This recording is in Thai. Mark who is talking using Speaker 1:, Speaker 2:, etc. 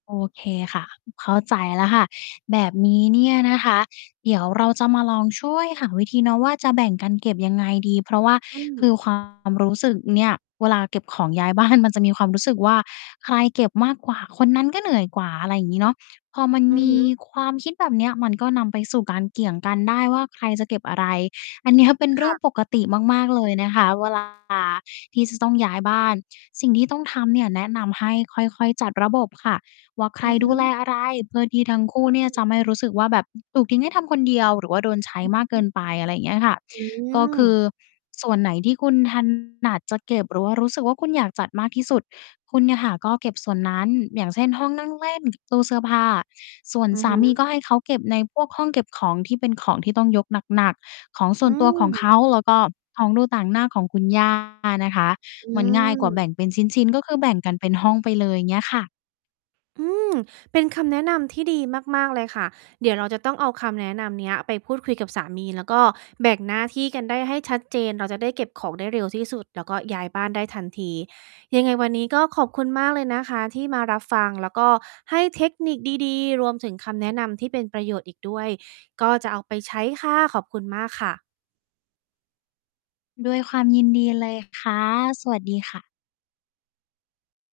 Speaker 1: โอเคค่ะ เข้าใจแล้วค่ะ แบบนี้เนี่ยนะคะ เดี๋ยวเราจะมาลองช่วยหาวิธีเนาะ ว่าจะแบ่งกันเก็บยังไงดี เพราะว่า
Speaker 2: อืม
Speaker 1: คือ ความ รู้สึกเนี่ย เวลาเก็บของย้าย บ้าน มันจะมีความรู้สึกว่า ใครเก็บมากกว่าคนนั้นก็เหนื่อยกว่า อะไรอย่างงี้เนาะ พอมัน
Speaker 2: อื
Speaker 1: ม
Speaker 2: อฮ
Speaker 1: ี
Speaker 2: ึ
Speaker 1: ความคิดแบบเนี้ย มันก็นำไปสู่การเกี่ยงกันได้ว่า ใครจะเก็บอะไร อัน เนี้ย เป็นเร
Speaker 2: ค
Speaker 1: ื่
Speaker 2: ่
Speaker 1: อ
Speaker 2: ะ
Speaker 1: งปกติมาก ๆ เลยนะคะ เวลา ที่จะต้องย้ายบ้าน สิ่งที่ต้องทำเนี่ย แนะนำให้ค่อย ๆ จัดระบบค่ะ ว่าใคร
Speaker 2: อือฮ
Speaker 1: ดูแล
Speaker 2: ึ
Speaker 1: อะไร เพื่อที่ทั้งคู่
Speaker 2: อื
Speaker 1: เนี่ยจ
Speaker 2: ม
Speaker 1: ะไม่รู้สึกว่า แบบถูกทิ้งให้ทำคนเดียว หรือว่าโดนใช้
Speaker 2: อือ
Speaker 1: มาก
Speaker 2: ฮ
Speaker 1: เกิ
Speaker 2: ึ
Speaker 1: นไป อะไรอย่างเงี้ยค่ะ
Speaker 2: อื
Speaker 1: ก็คือ
Speaker 2: ม
Speaker 1: ส่วนไหนที่คุณ ถนัด จะเก็บ หรือว่ารู้สึกว่า คุณอยากจัดมากที่สุด คุณเนี่ยค่ะก็เก็บส่วนนั้น อย่างเช่น ห้องนั่งเล่น ตู้เสื้อผ้า ส่วน
Speaker 2: อือ
Speaker 1: สา
Speaker 2: ฮึ
Speaker 1: มีก็ให้เขาเก็บในพวกห้องเก็บของที่เป็นของที่ต้องยกหนัก ๆ ของส่
Speaker 2: อ
Speaker 1: ว
Speaker 2: ื
Speaker 1: นตัวของเ
Speaker 2: ม
Speaker 1: ขา แล้วก็ของดูต่างหน้าของคุณ ย่า นะคะ
Speaker 2: อื
Speaker 1: มันง่ายกว่าแบ
Speaker 2: ม
Speaker 1: ่งเป็นชิ้น ๆ ก็คือแบ่งกันเป็นห้องไปเลย เงี้ยค่ะ
Speaker 2: อืม เป็นคำแนะนำที่ดีมาก ๆ เลยค่ะ เดี๋ยวเราจะต้องเอาคำแนะนำเนี้ย ไปพูดคุยกับสามี แล้วก็แบ่งหน้าที่กันได้ให้ชัดเจน เราจะได้เก็บของได้เร็วที่สุด แล้วก็ย้ายบ้านได้ทันที ยังไงวันนี้ก็ขอบคุณมากเลยนะคะที่มารับฟัง แล้วก็ให้เทคนิคดี ๆ รวมถึงคำแนะนำที่เป็นประโยชน์อีกด้วย ก็จะเอาไปใช้ค่ะ ขอบคุณมากค่ะ
Speaker 1: ด้วยความยินดีเลยค่ะ สวัสดีค่ะ